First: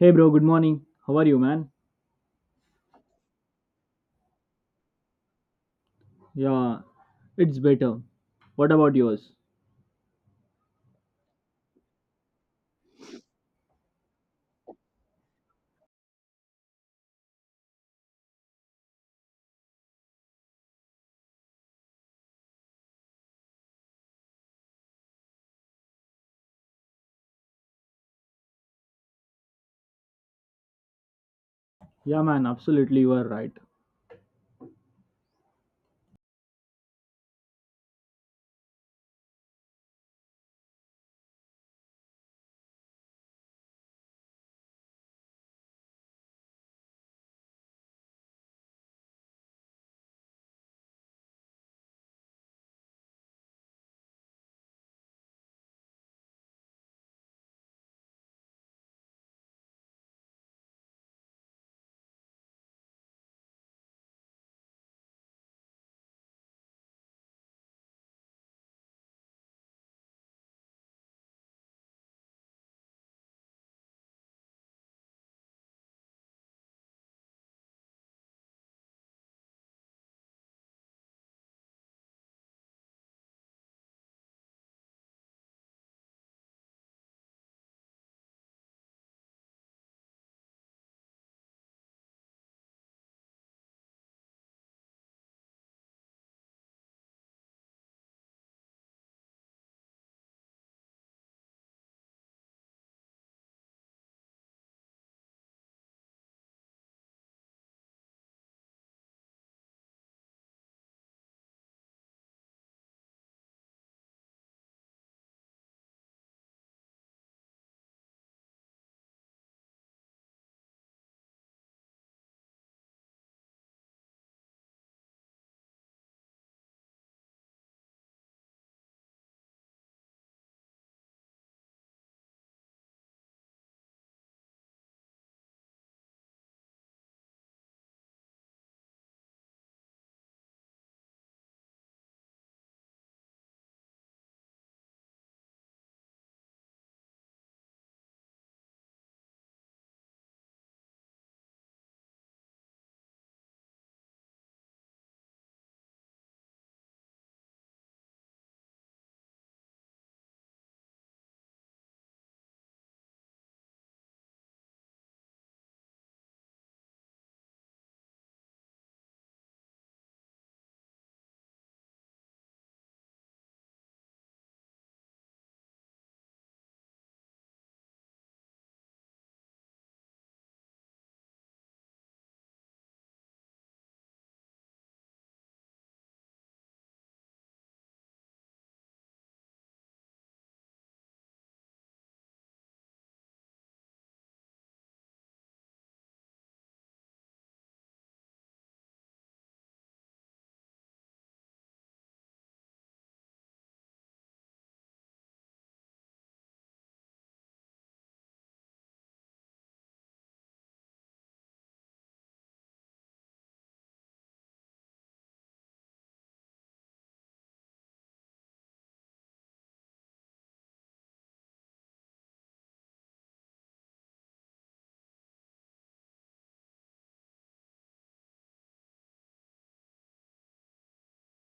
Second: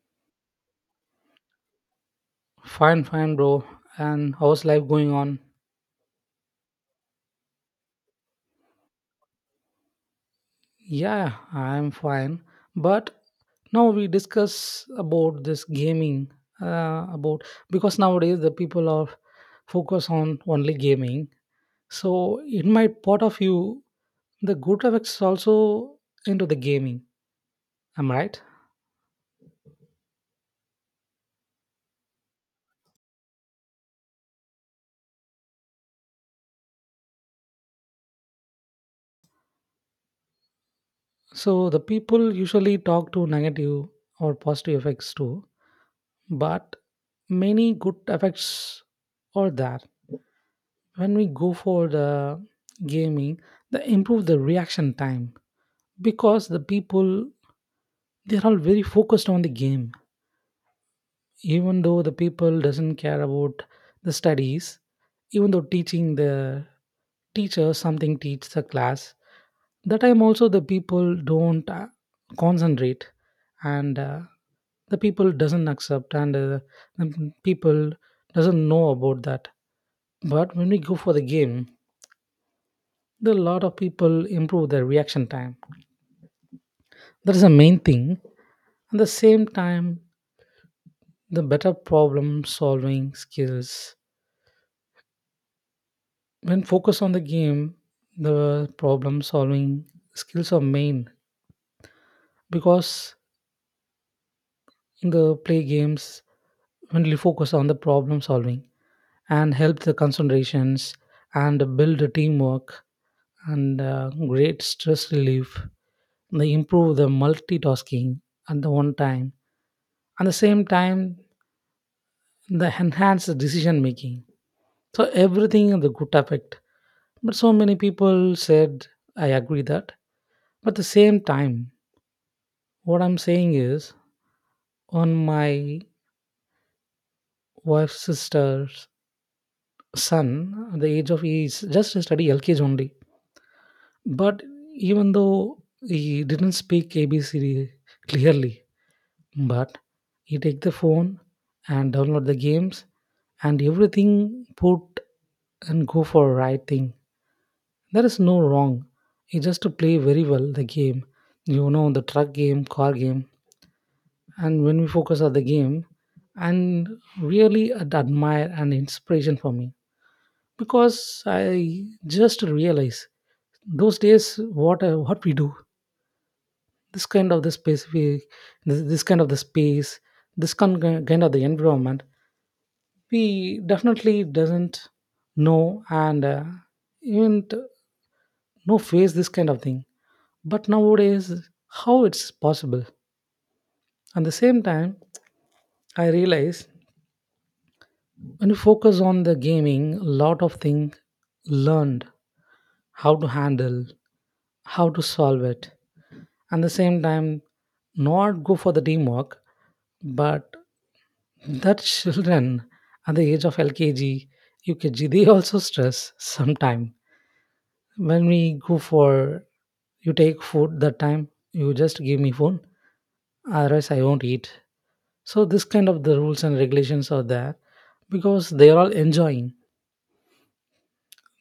Hey bro, good morning. How are you, man? Fine, fine, bro. And how's life going on? Yeah, it's better. What about yours? Yeah, I'm fine. But now we discuss about this gaming. About because nowadays the people are focused on only gaming. So in my point of view, the good effects is also into the gaming. Am I right? Yeah, man, absolutely, you are right. So the people usually talk to negative or positive effects too, but many good effects are there when we go for the gaming. They improve the reaction time because the people, they're all very focused on the game. Even though the people doesn't care about the studies, even though teaching the teacher something teach the class, that time also the people don't concentrate, and the people doesn't accept, and the people doesn't know about that. But when we go for the game, the lot of people improve their reaction time. That is the main thing. At the same time, the better problem solving skills when focused on the game, the problem solving skills are main, because in the play games, when you focus on the problem solving and help the concentrations and build the teamwork, and great stress relief, they improve the multitasking at the one time. At the same time, the enhanced decision making, so everything in the good effect. But so many people said, I agree that, but at the same time what I'm saying is, on my wife's sister's son at the age of he is just study LKG only. But even though he didn't speak ABCD clearly, but he take the phone and download the games and everything put and go for right thing. There is no wrong. You just to play very well the game. You know the truck game, car game, and when we focus on the game, and really admire and inspiration for me, because I just realize those days what I, what we do, this kind of the space we, this kind of the space, this kind of the environment, we definitely doesn't know and even t- no face this kind of thing. But nowadays, how it's possible? At the same time, I realize when you focus on the gaming, a lot of things learned, how to handle, how to solve it. At the same time, not go for the teamwork, but that children at the age of LKG, UKG, they also stress sometime. When we go for you take food that time, you just give me phone, otherwise I won't eat. So this kind of the rules and regulations are there, because they are all enjoying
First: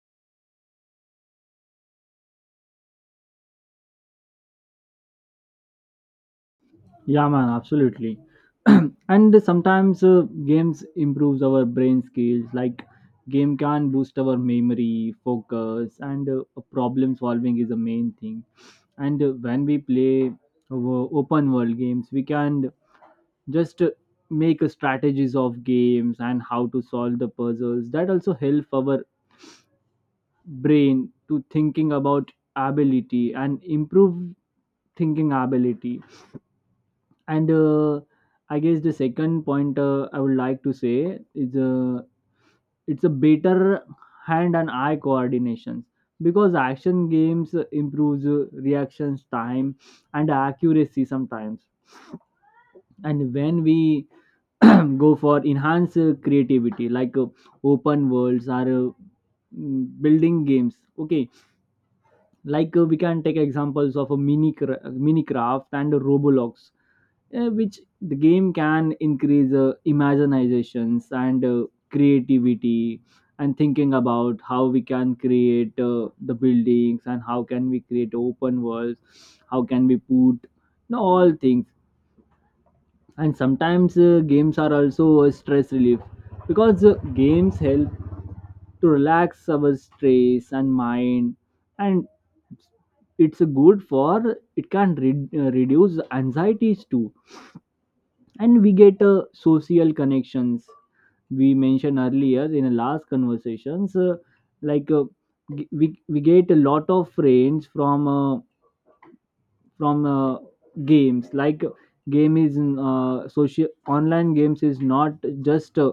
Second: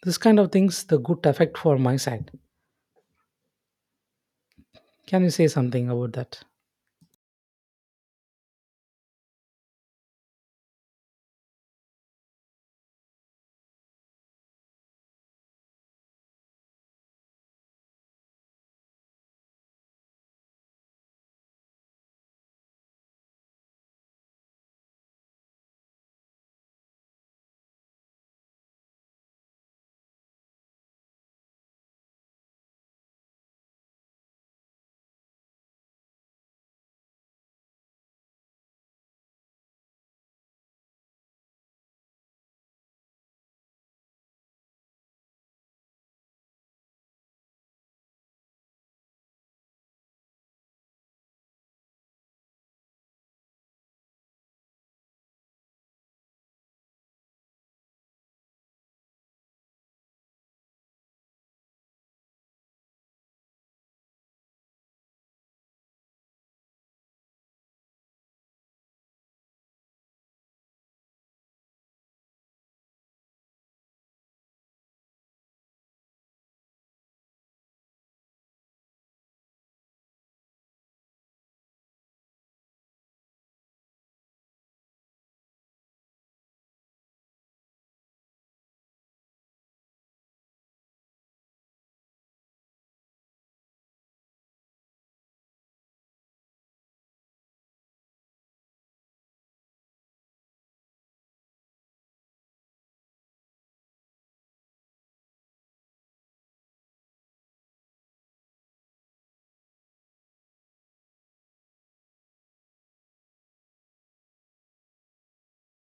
this kind of things. The good effect for my side, can you say something about that? Yeah, man, absolutely. And sometimes games improves our brain skills. Like game can boost our memory, focus, and problem solving is the main thing. And when we play our open world games, we can just make a strategies of games and how to solve the puzzles. That also help our brain to thinking about ability and improve thinking ability and I guess the second point I would like to say is it's a better hand and eye coordination because action games improves reactions time and accuracy sometimes, and when we go for enhanced creativity like open worlds or building games. Okay, like we can take examples of a mini craft and a Roblox, which the game can increase imaginations and creativity, and thinking about how we can create the buildings, and how can we create open worlds, how can we put, you know, all things. And sometimes games are also a stress relief, because games help to relax our stress and mind, and it's good for, it can reduce anxieties too. And we get social connections, we mentioned earlier in the last conversations. Like we get a lot of friends from from uh, games. Like game is, social online games is not just a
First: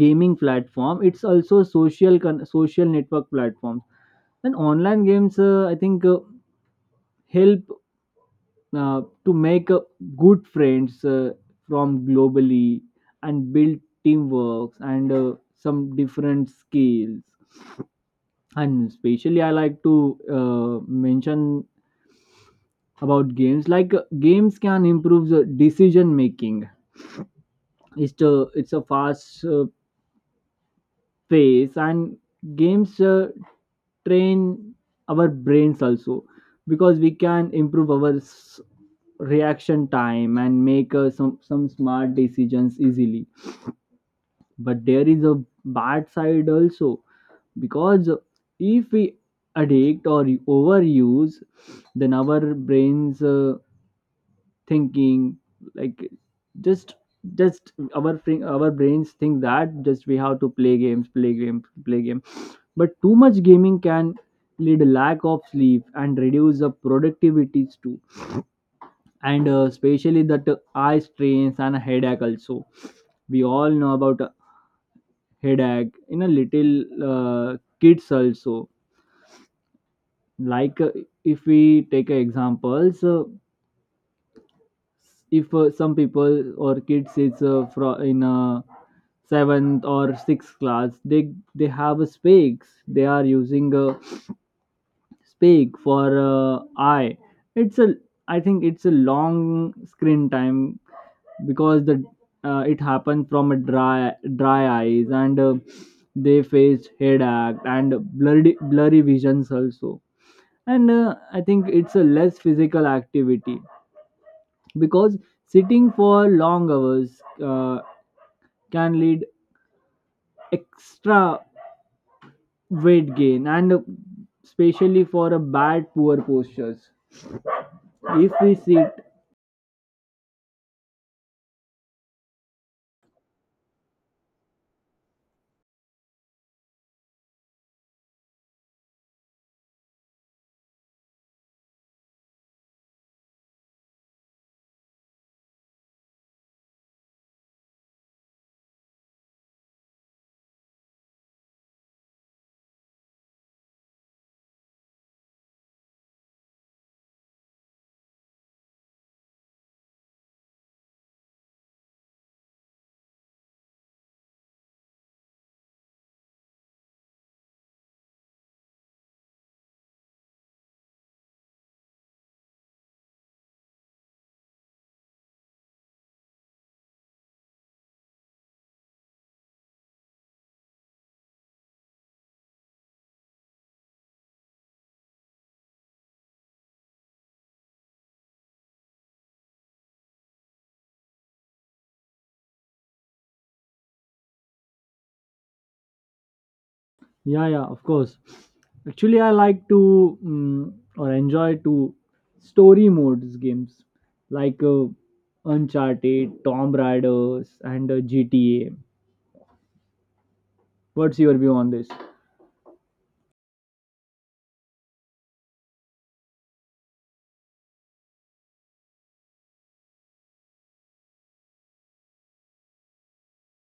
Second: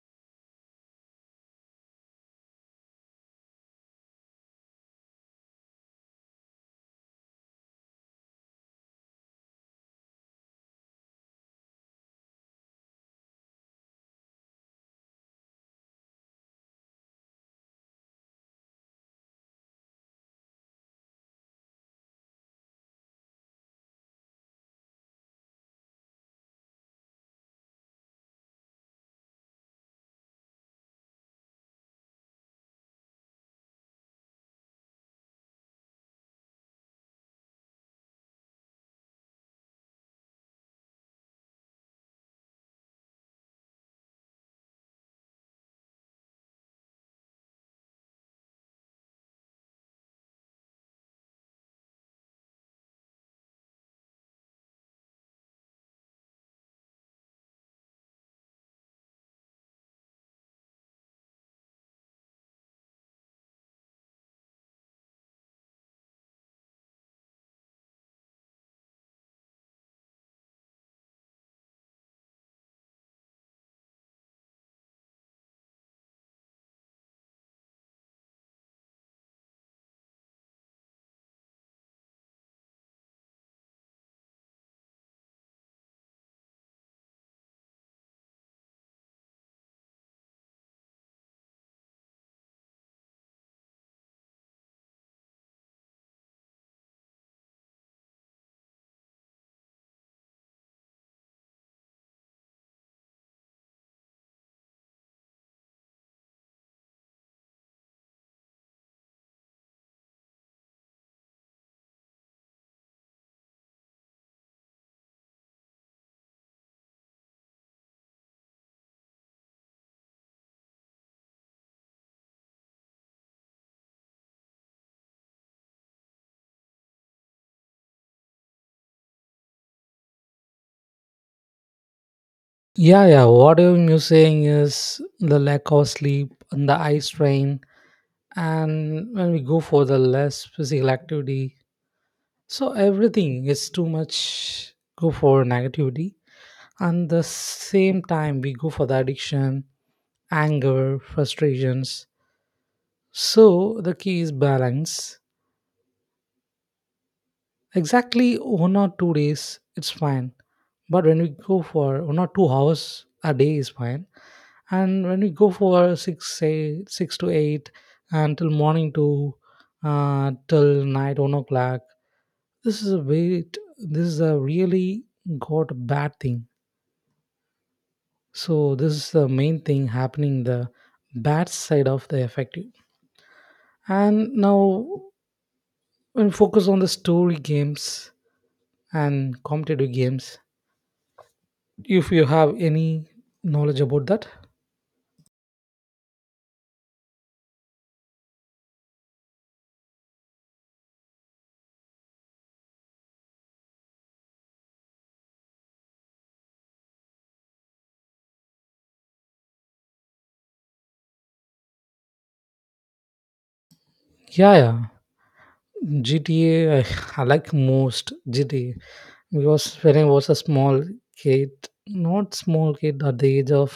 gaming platform, it's also social network platforms. And online games, I think, help to make good friends from globally, and build teamwork, and some different skills. And especially I like to uh, mention about games. Like games can improve the decision making. It's a fast pace, and games train our brains also, because we can improve our reaction time and make some smart decisions easily. But there is a bad side also, because if we addict or overuse, then our brains, thinking, like, just just our our brains think that just we have to play games, play games, play game. But too much gaming can lead a lack of sleep and reduce the productivities too. And especially that eye strains and headache also. We all know about headache in a little kids also. Like if we take examples, if some people or kids is from in seventh or sixth class, they have a specs, they are using a speak for, I it's a, I think it's a long screen time, because the it happened from a dry eyes. And they faced headache and blurry visions also. And I think it's a less physical activity, because sitting for long hours can lead extra weight gain, and especially for a bad poor postures if we sit. Yeah, what I'm you saying is the lack of sleep and the eye strain. And when we go for the less physical activity, so everything is too much, go for negativity. And the same time we go for the addiction, anger, frustrations. So the key is balance. Exactly 1 or 2 days, it's fine. But when we go for 1 or 2 hours a day is fine. And when we go for six, say six to eight, until morning to till night 1 o'clock, this is a wait. This is a really got bad thing. So this is the main thing happening, the bad side of the effective. And now when focus on the story games and competitive games, if you have any knowledge about that. Yeah, yeah, of course. Actually, I like to or enjoy to story modes games, like Uncharted, Tomb Raiders, and GTA. What's your view on this? Yeah, GTA, I, I like most GTA, because when I was a small kid, not small kid, at the age of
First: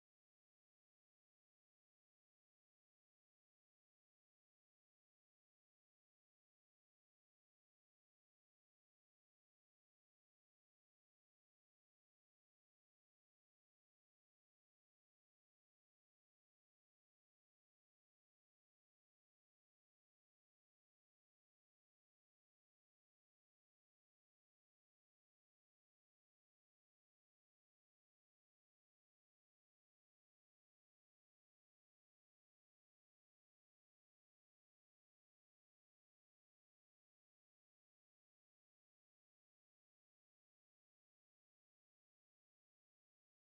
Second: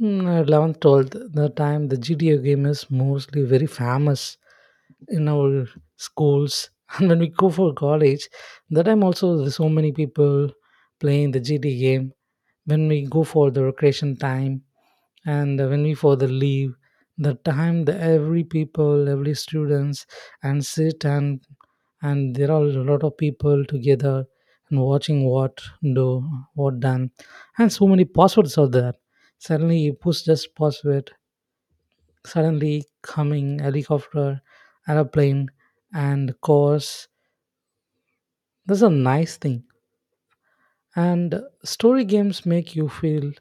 11 12, the time the GTA game is mostly very famous in our schools and when we go for college, that time also there's so many people playing the GTA game when we go for the recreation time. And when we further leave the time, the every people, every students, and sit and there are a lot of people together and watching what do, what done. And so many passwords are there, suddenly you push just password, suddenly coming helicopter, airplane, and cars. That's a nice thing. And story games make you feel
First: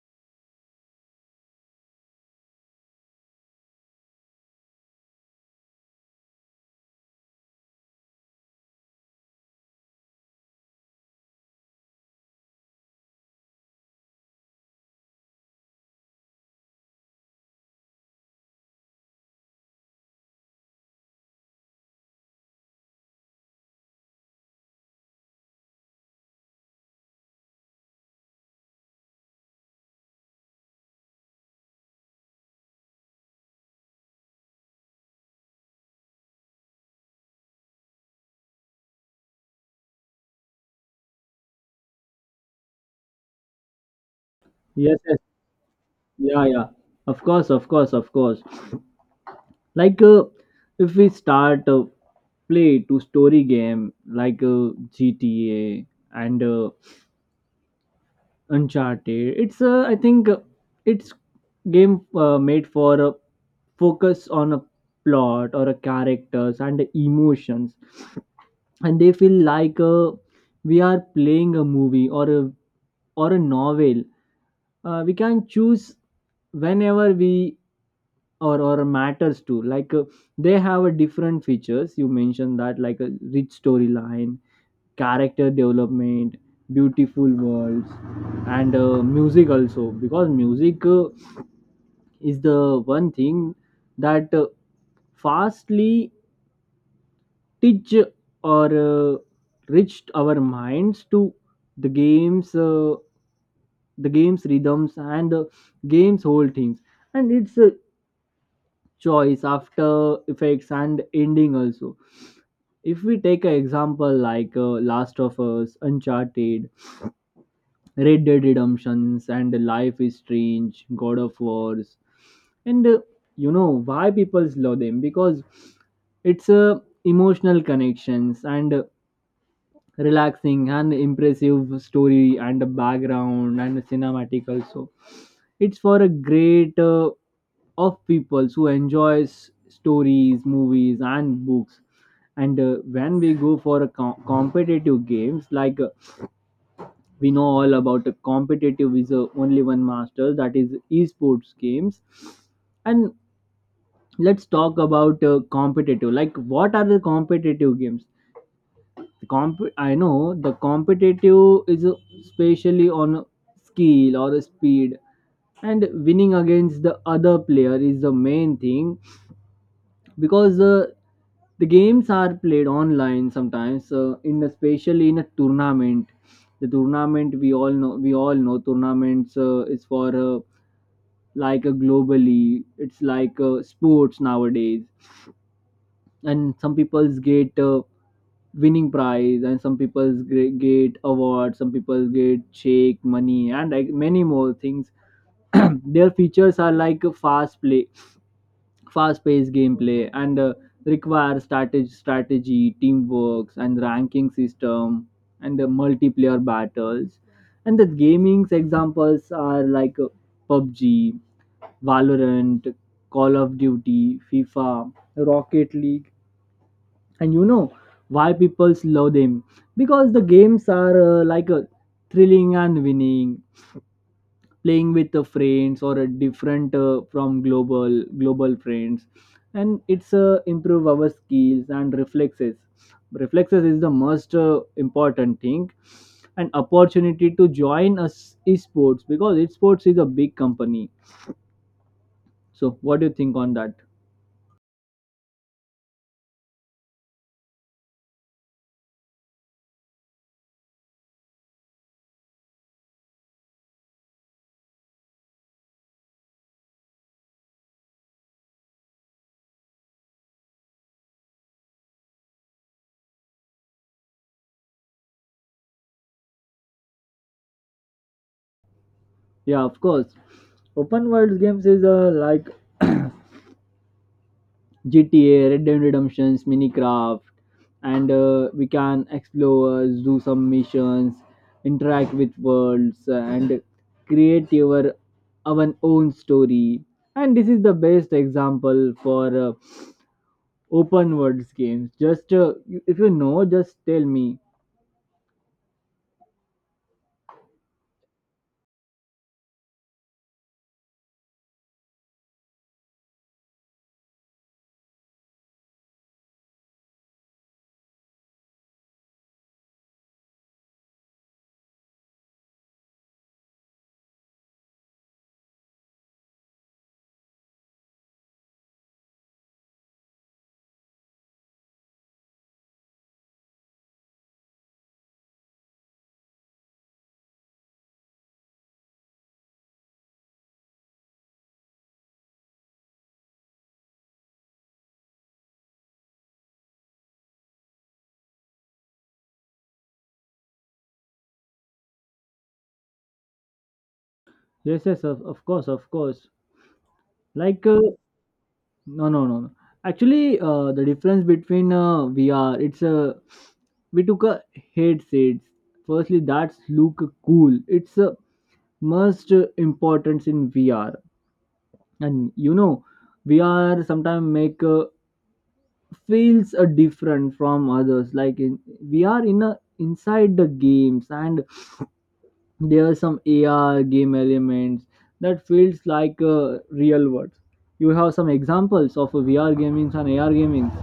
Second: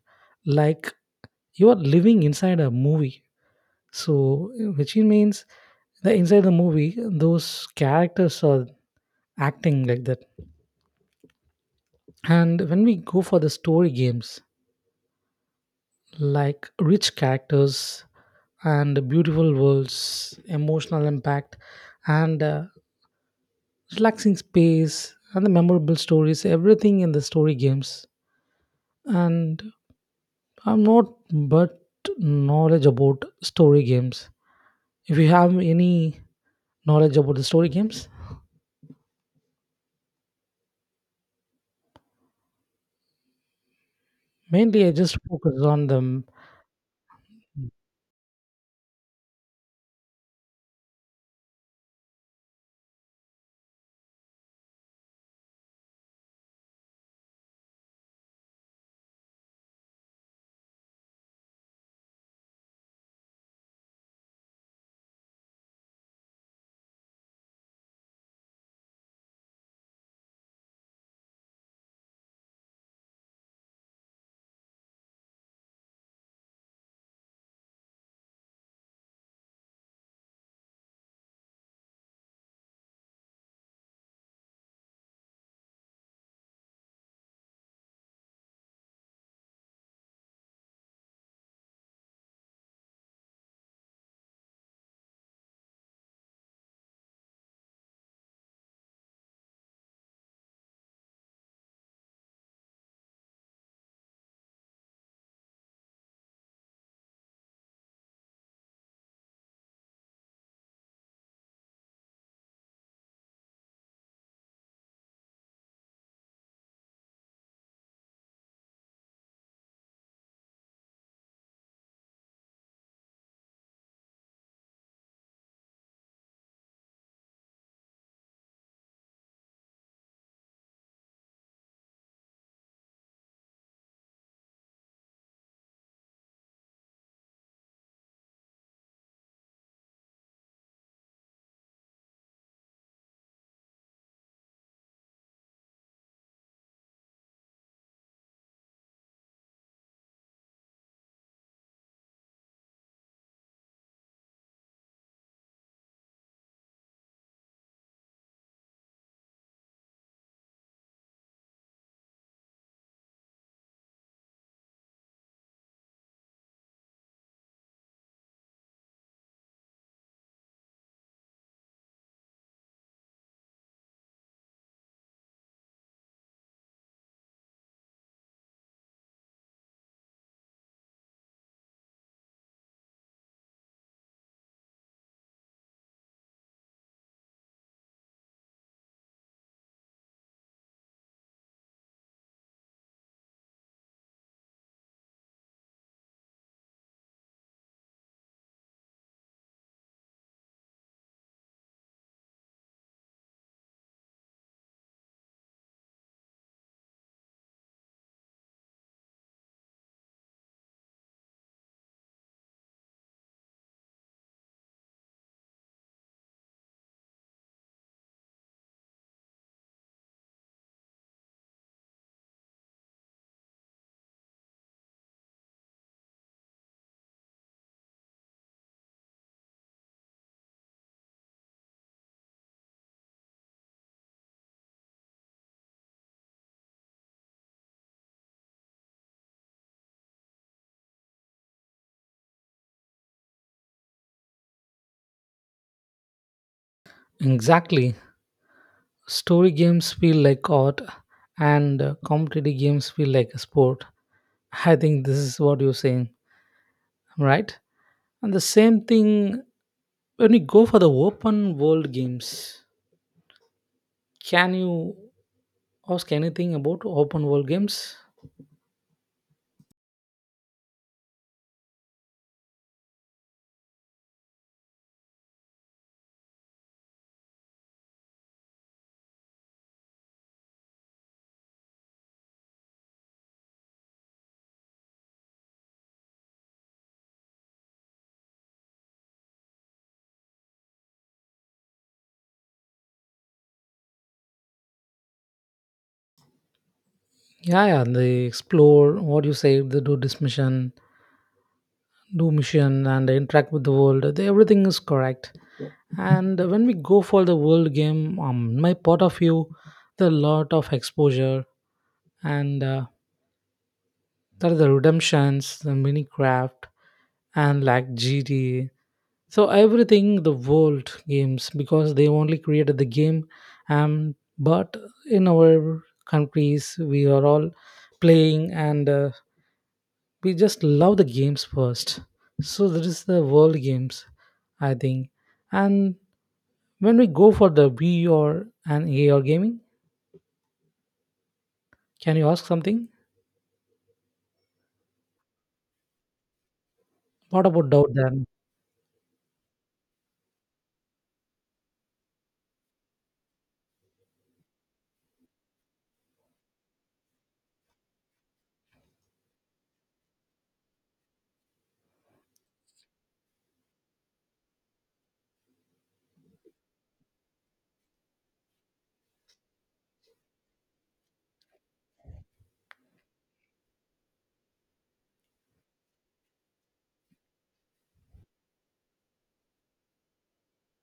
like you are living inside a movie. So, which it means the inside the movie, those characters are acting like that. And when we go for the story games, like rich characters and beautiful worlds, emotional impact, and relaxing space, and the memorable stories, everything in the story games. And I'm not but knowledge about story games. If you have any knowledge about the story games, mainly I Yes, yes. just focus on them. Yeah, yeah. Of course. Like if we start a play to story game, like GTA and Uncharted, it's I think it's game made for a focus on a plot or a characters and emotions. And they feel like we are playing a movie, or a, or a novel. We can choose whenever we, or matters to. Like they have a different features, you mentioned that, like a rich storyline, character development, beautiful worlds, and music also, because music is the one thing that fastly teach or reached our minds to the games, the game's rhythms, and the game's whole themes, and its a choice after effects and ending also. If we take an example like Last of Us, Uncharted, Red Dead Redemptions, and Life is Strange, God of Wars. And you know why people love them, because it's a emotional connections, and relaxing and impressive story, and a background, and a cinematic also. It's for a great, of people who enjoys stories, movies, and books. And when we go for a competitive games, like we know all about a competitive is only one master, that is esports games. And let's talk about competitive, like what are the competitive games. I know the competitive is especially on skill or speed, and winning against the other player is the main thing. Because the games are played online sometimes, in especially in a tournament. The tournament we all know tournaments is for like a globally, it's like sports nowadays. And some people's get winning prize, and some people's get awards, some people get shake money and like many more things. Their features are like a fast play, fast paced gameplay, and require strategy, teamwork, and ranking system, and multiplayer battles. And the gaming's examples are like PUBG, Valorant, Call of Duty, FIFA, Rocket League. And you know why people love them, because the games are like a thrilling and winning, playing with the friends or a different from global friends. And it's improve our skills and reflexes. Reflexes is the most important thing, an opportunity to join us esports, because esports is a big company. So what do you think on that? Exactly. Story games feel like art and competitive games feel like a sport. I think this is what you're saying, right? And the same thing when we go for the open world games. Can you ask anything about open world games? Yeah, of course. Open world games is like GTA, Red Dead Redemptions, Minecraft, and we can explore, do some missions, interact with worlds, and create your our own story. And this is the best example for open worlds games. Just if you know, just tell me. Yeah, yeah, they explore what you say, they do this mission, do mission, and they interact with the world. They, everything is correct. And when we go for the world game, my part of view, the lot of exposure and that is the redemptions, the Minecraft, and like GTA. So everything the world games, because they only created the game. um but in our countries we are all playing, and we just love the games first. So that is the world games I think. And when we go for the Wii or an AR gaming, can you ask something? Yes, yes, of course, of course. What Like about doubt then? no, no, no, no. Actually, the difference between VR, it's a, we took a headsets firstly, that's look cool. It's a must importance in VR. And you know, VR sometimes make feels different from others, like in, we are in a inside the games. And there are some AR game elements that feels like real world. You have some examples of VR gamings and AR gamings?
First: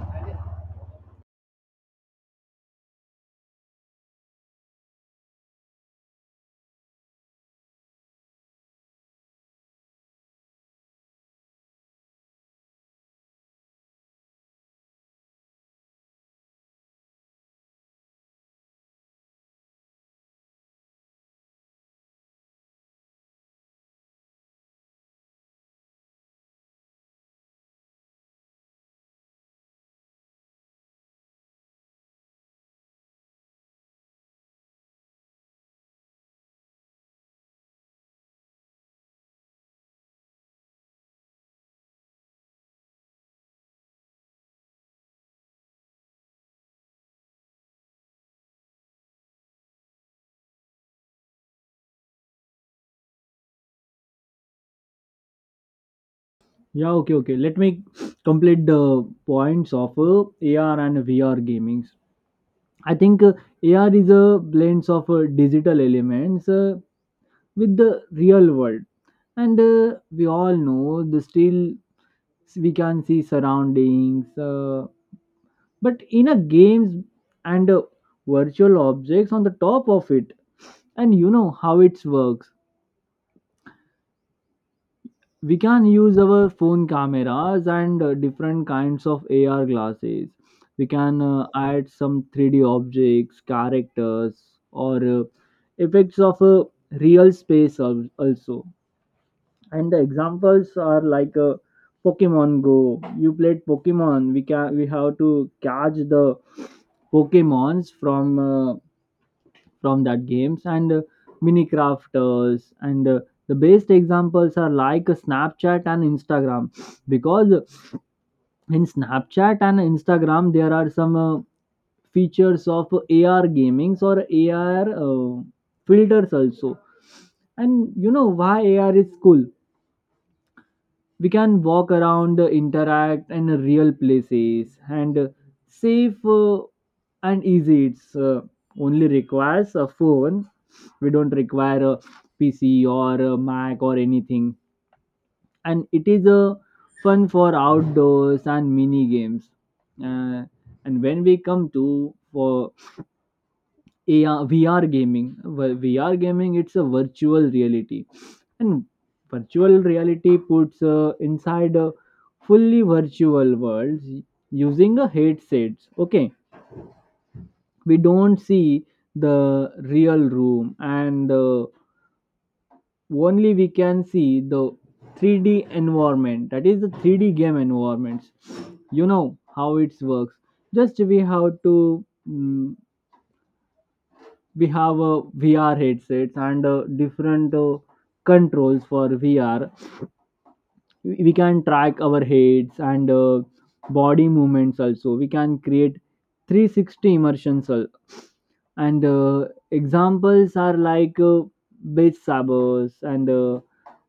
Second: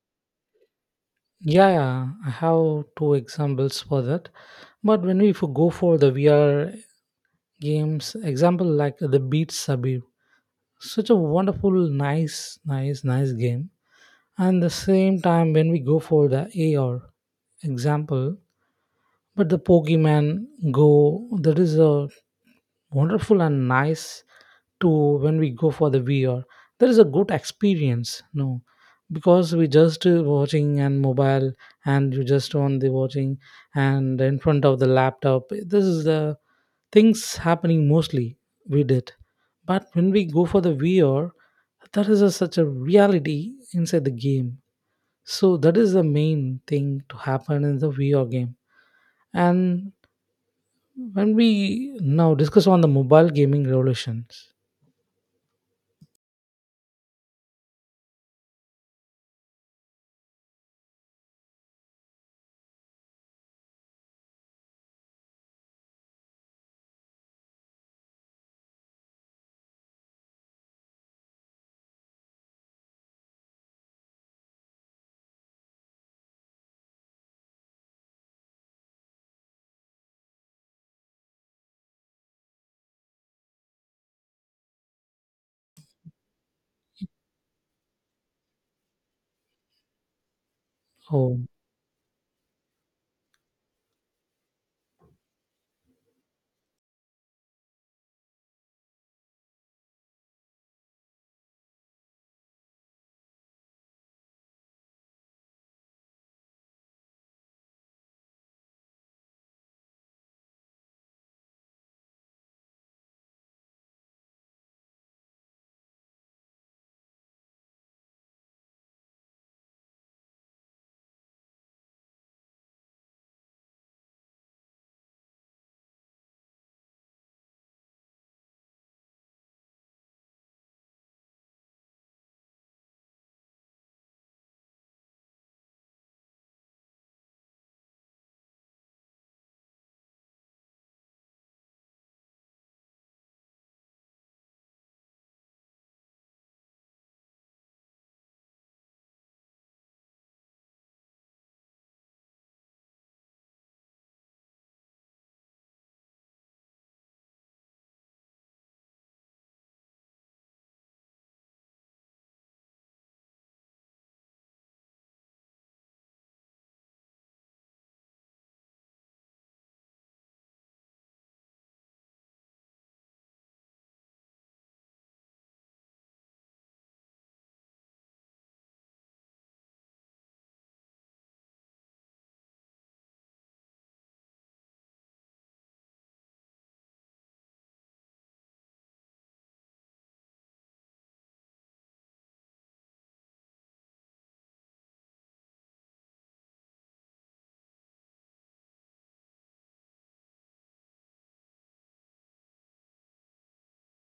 Yeah, yeah, I have two examples for that. But when we if we go for the VR games, example like the Beat Sabir, such a wonderful, nice, nice, nice game. And the same time, when we go for the AR example, but the Pokemon Go, that is a wonderful and nice to when we go for the VR. That is a good experience, no, because we just watching and mobile, and you just on the watching and in front of the laptop. This is the things happening mostly we did. But when we go for the VR, that is a, such a reality inside the game. So that is the main thing to happen in the VR game. And when we now discuss on the mobile gaming revolutions. Yeah, okay, okay. Let me complete the points of AR and VR gamings. I think AR is a blends of digital elements with the real world. And we all know, the still we can see surroundings, but in a games, and virtual objects on the top of it. And you know how it works, we can use our phone cameras and different kinds of AR glasses. We can Oh. Add some 3D objects, characters, or effects of a real space also. And the examples are like Pokemon Go. You played Pokemon. We have to catch the Pokemons from that games, and mini crafters. And the best examples are like Snapchat and Instagram, because in Snapchat and Instagram there are some features of AR gamings, or AR filters also. And you know why AR is cool, we can walk around, interact in real places, and safe and easy. It's only requires a phone, we don't require a PC or a Mac or anything. And it is fun for outdoors and mini games. uh, and when we come to for AR, VR gaming. Well, VR gaming, it's a virtual reality. And virtual reality puts inside a fully virtual world using a headsets. Okay, we don't see the real room, and only we can see the 3D environment. That is the 3D game environments. You know how it works. Just we have to we have VR headsets and different controls for VR. We can track our heads, and body movements also. We can create 360 immersions and examples are like Beat Sabers and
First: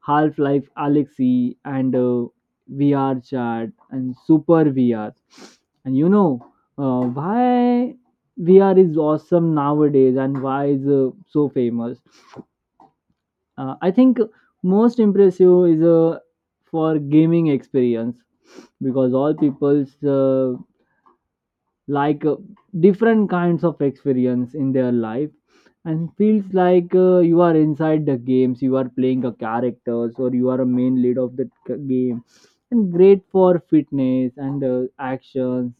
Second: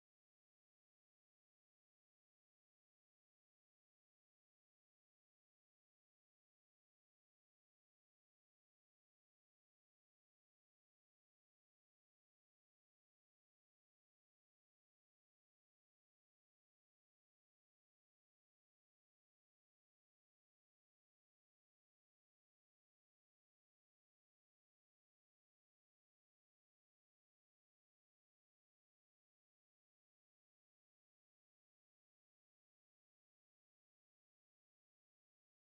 Half Life Alexi, and VR Chat and Super VR. And you know why VR is awesome nowadays, and why is so famous. I think most impressive is for gaming experience, because all people's, like different kinds of experience in their life, and feels like you are inside the games, you are playing a characters or you are a main lead of the game. And great for fitness and actions,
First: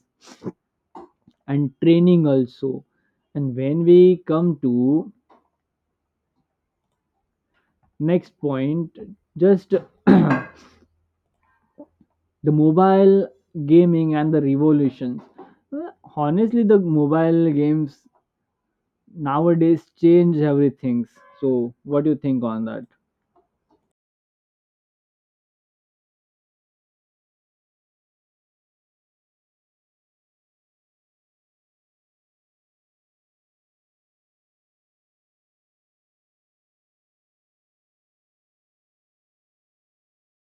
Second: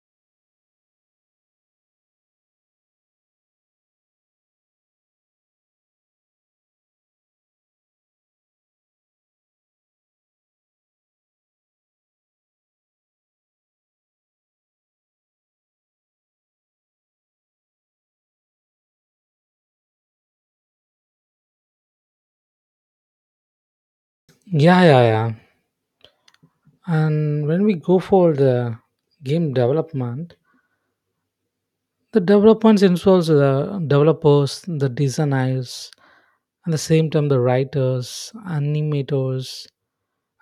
and training also. And when we come to next point, just the mobile gaming and the revolutions. Honestly, the mobile games nowadays change everything. So, what do you think on that? Yeah. And when we go for the game development, the developments involves the developers, the designers, and the same time the writers, animators,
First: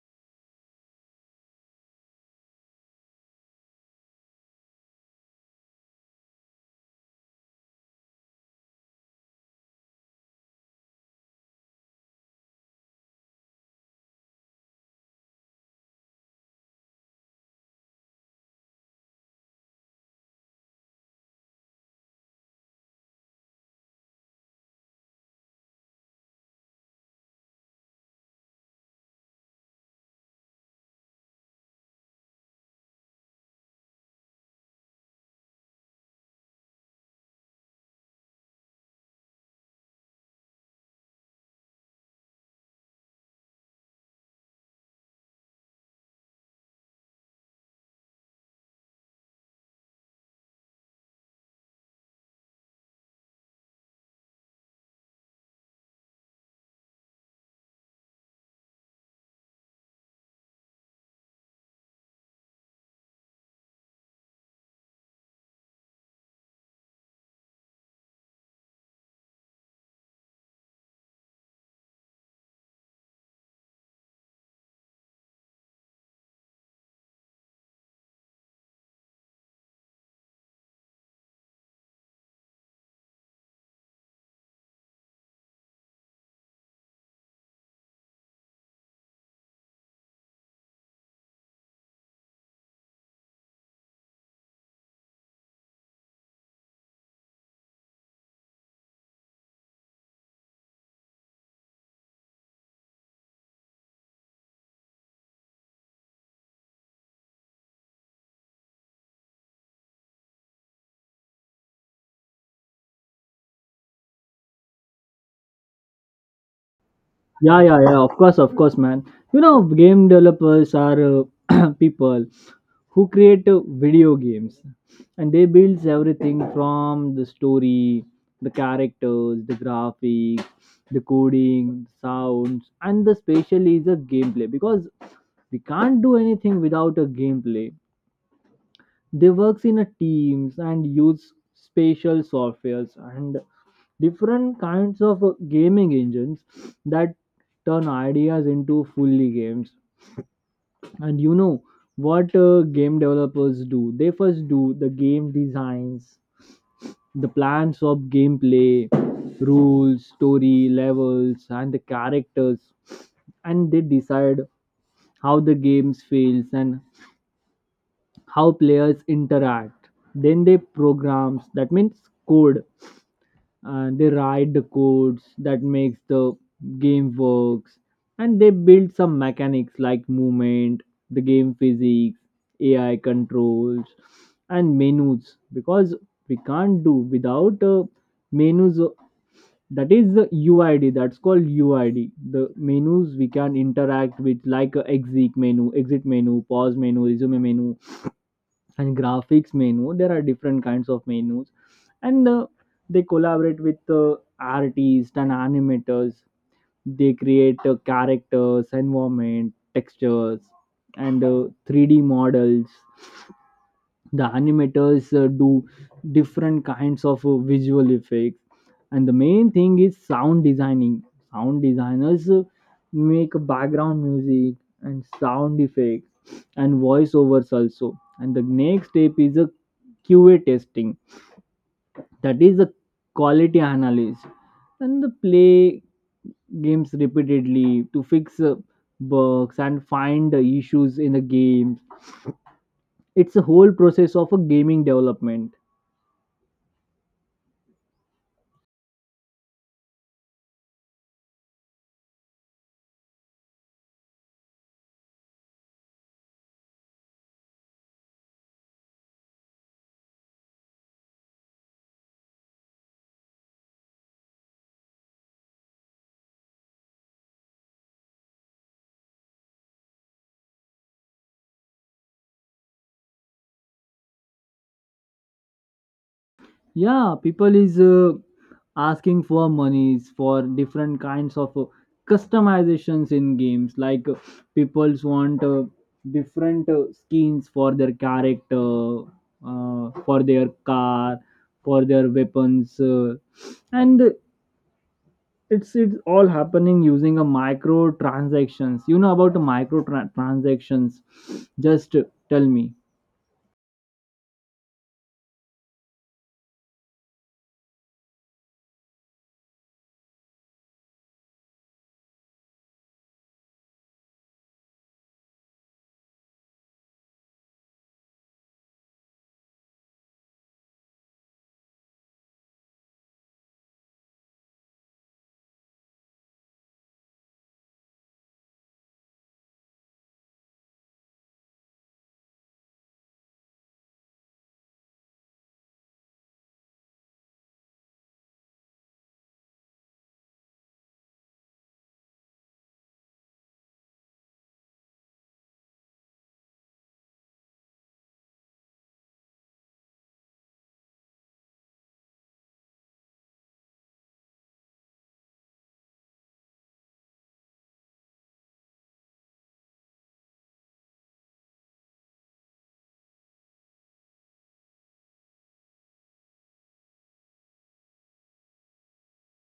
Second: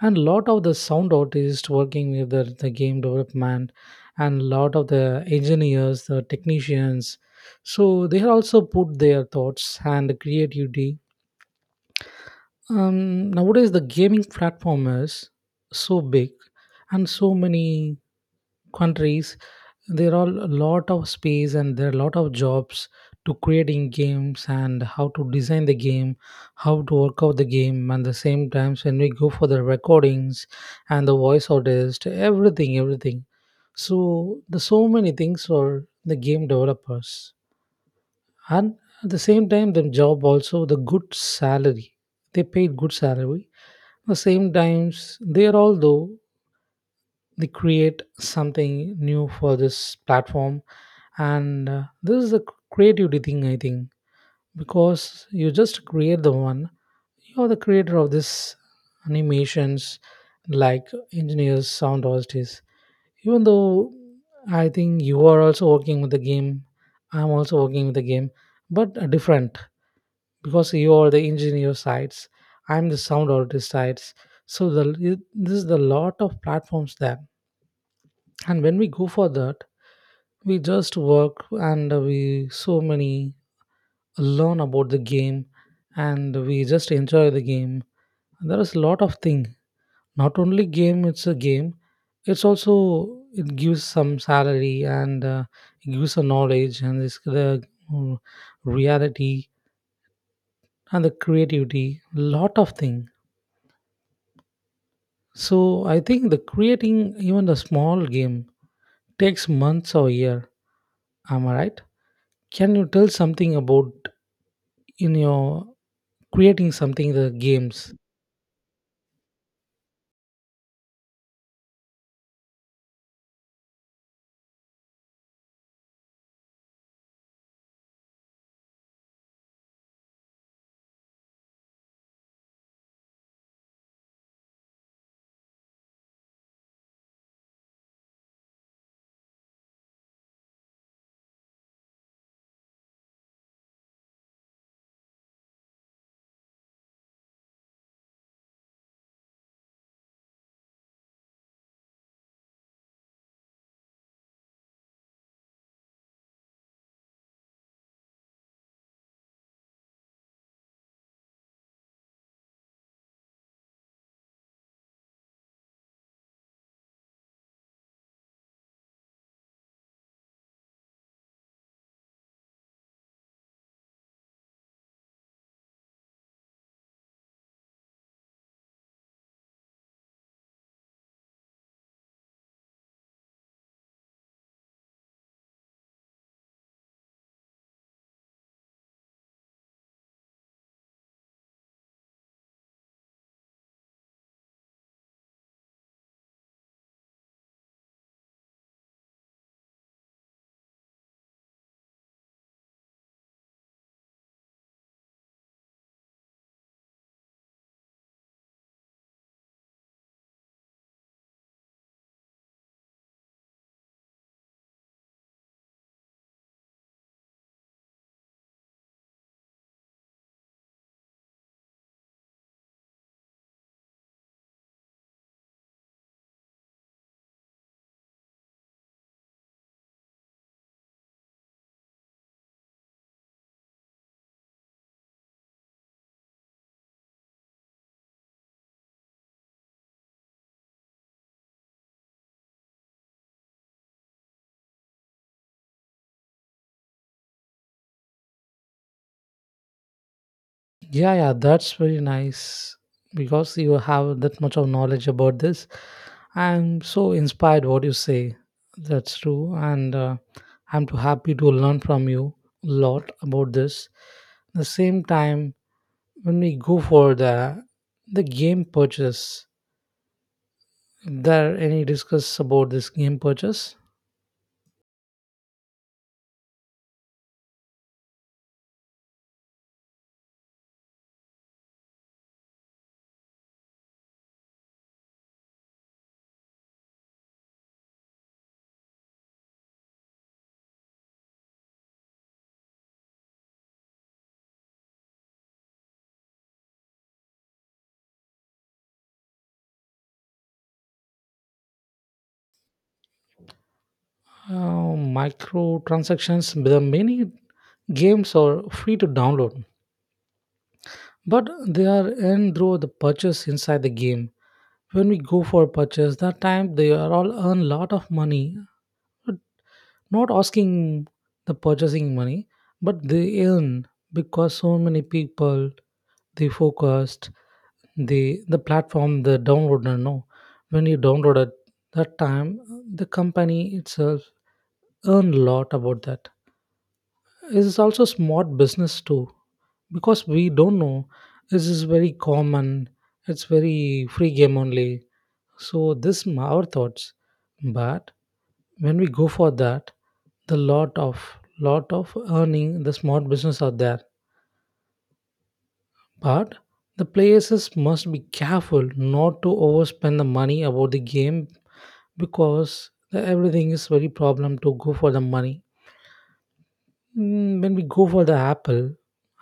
and lot of the sound artists working with the game development, and lot of the engineers, the technicians. So they also put their thoughts and creativity. Nowadays the gaming platform is so big, and so many countries there are a lot of space and there are a lot of jobs to creating games, and how to design the game, how to work out the game. And the same times when we go for the recordings and the voice artist, everything, everything. So the so many things for the game developers. And at the same time, the job also the good salary, they paid good salary. The same times they are all though, they create something new for this platform. And this is a creativity thing I think, because you just create the one, you're the creator of this animations, like engineers, sound artists. Even though, I think you are also working with the game, I'm also working with the game. But different, because you are the engineer sides, I'm the sound artist sides. So the this is the lot of platforms there. And when we go for that, we just work, and we so many learn about the game, and we just enjoy the game. There is a lot of thing. Not only game, it's a game, it's also, it gives some salary, and it gives a knowledge, and this the mm, reality and the creativity, lot of thing. So I think the creating even a small game takes months or year, am I right? Can you tell something about in your creating something the Yeah, yeah, games? yeah. Of course, man. You know, game developers are, people who create video games, and they builds everything from the story, the characters, the graphics, the coding, sounds, and the special is a gameplay, because we can't do anything without a gameplay. They works in a teams and use special softwares, and different kinds of gaming engines that turn ideas into fully games. And you know what game developers do? They first do the game designs, the plans of gameplay, rules, story, levels, and the characters. And they decide how the games feels and how players interact. Then they programs, that means code, and they write the codes that makes the game works. And they build some mechanics like movement, the game physics, AI controls, and menus, because we can't do without menus. That is the UID, that's called UID, the menus we can interact with, like exit menu, pause menu, resume menu, and graphics menu. There are different kinds of menus. And they collaborate with artists and animators, they create characters, environment, textures, and 3D models. The animators do different kinds of visual effects. And the main thing is sound designing. Sound designers make background music and sound effects, and voiceovers also. And the next step is a QA testing, that is the quality analysis, and the play games repeatedly to fix bugs and find the issues in the games. It's a whole process of a gaming development. Yeah, yeah, that's very nice because you have that much of knowledge about this. I'm so inspired what you say. That's true, and I'm too happy to learn from you a lot about this. At the same time, when we go for the game purchase, there any discuss about this game purchase? Yeah, people is asking for monies for different kinds of customizations in games. Like people's want different skins for their character, for their car, for their weapons, and it's all happening using a micro transactions. You know about transactions? Just tell me. uh, Microtransactions. There are many games are free to download, but they are in through the purchase inside the game. When we go for purchase that time they are all earn lot of money. But not asking the purchasing money, but they earn, because so many people, they focused the the platform, the downloader, no, when you download at that time, the company itself earn lot about that. It is also smart business too, because we don't know, this is very common, it's very free game only. So this our thoughts. But when we go for that, the lot of earning the small business are there. But the places must be careful not to overspend the money about the game, because everything is very problem to go for the money. Mm, when we go for the Apple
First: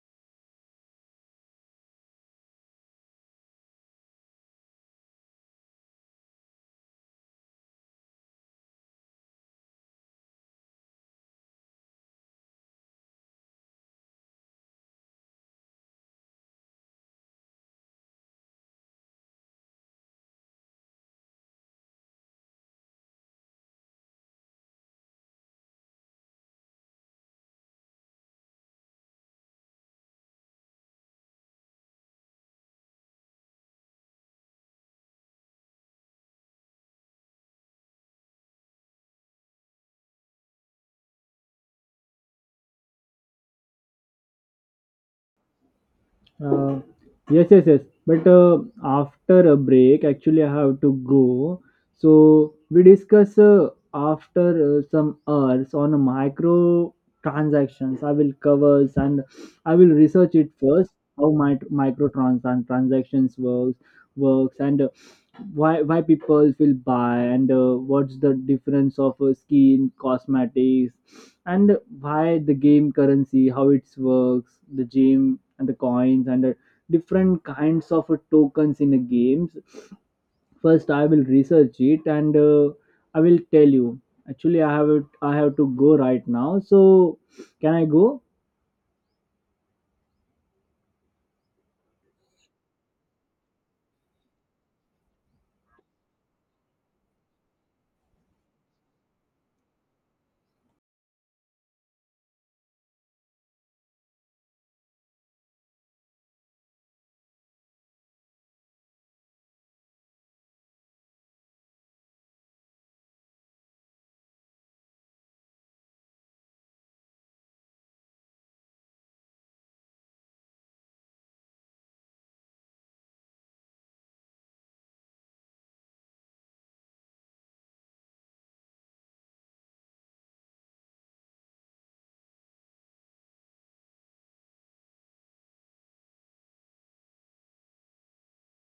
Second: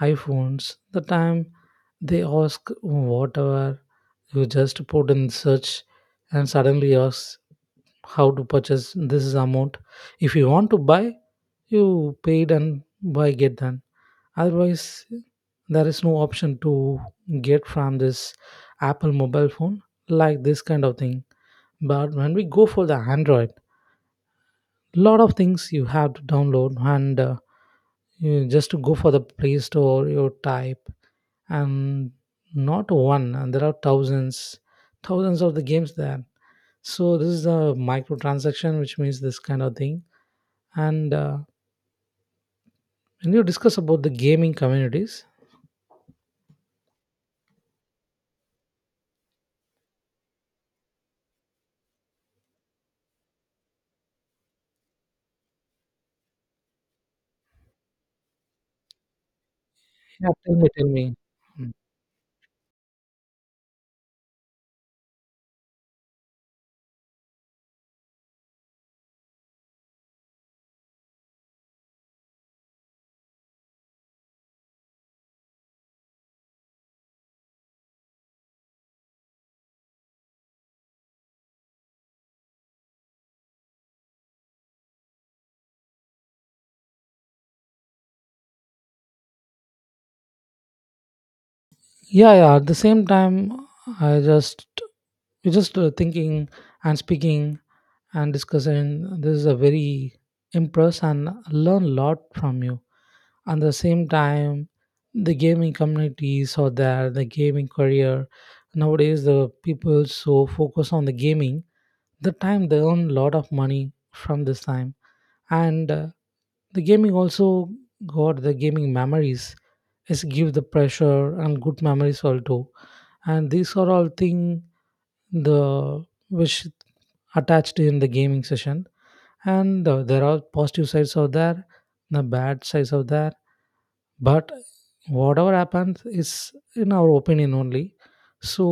iPhones, the time they ask whatever you just put in search, and suddenly asks how to purchase this amount, if you want to buy, you paid and buy get done. Otherwise, there is no option to get from this Apple mobile phone, like this kind of thing. But when we go for the Android, lot of things you have to download, and you just to go for the Play Store, you type. And not one, and there are thousands, thousands of the games there. So this is a microtransaction, which means this kind of thing. And when you discuss about the gaming communities, Uh, yes, yes, yes. But after a break, actually, I have to go. So we discuss after some hours on a micro transactions. I will covers, and I will yeah, research it tell me, tell first, me. how my Mm. Transactions works. Works. And why people will buy, and what's the difference of skin cosmetics, and why the game currency, how it works, the gem and the coins, and the different kinds of tokens in the games. First I will research it, and I will tell you. Actually I have to go right now, so can I go? Yeah, yeah. At the same time, I just we just thinking and speaking and discussing. This is a very impress and learn a lot from you. At the same time, the gaming communities or there, the gaming career. Nowadays, the people so focus on the gaming. The time they earn a lot of money from this time, and the gaming also got the gaming memories, is give the pressure and good memories also. And these are all thing, the which attached in the gaming session. And there are positive sides of there, the bad sides of there. But whatever happens is in our opinion only. So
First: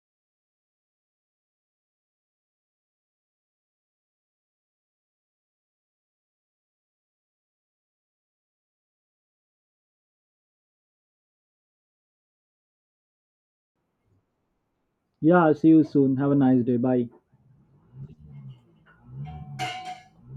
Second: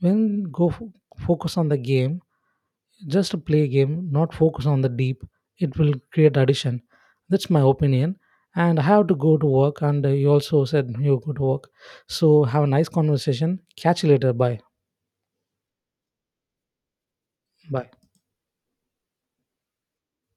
when go focus on the game, just a play game, not focus on the deep, it will create addition. That's my opinion. And I have to go to work, and you also said you go to work. So have a nice conversation. Catch you later. Bye. Yeah, see you soon, have a nice day, bye. Bye.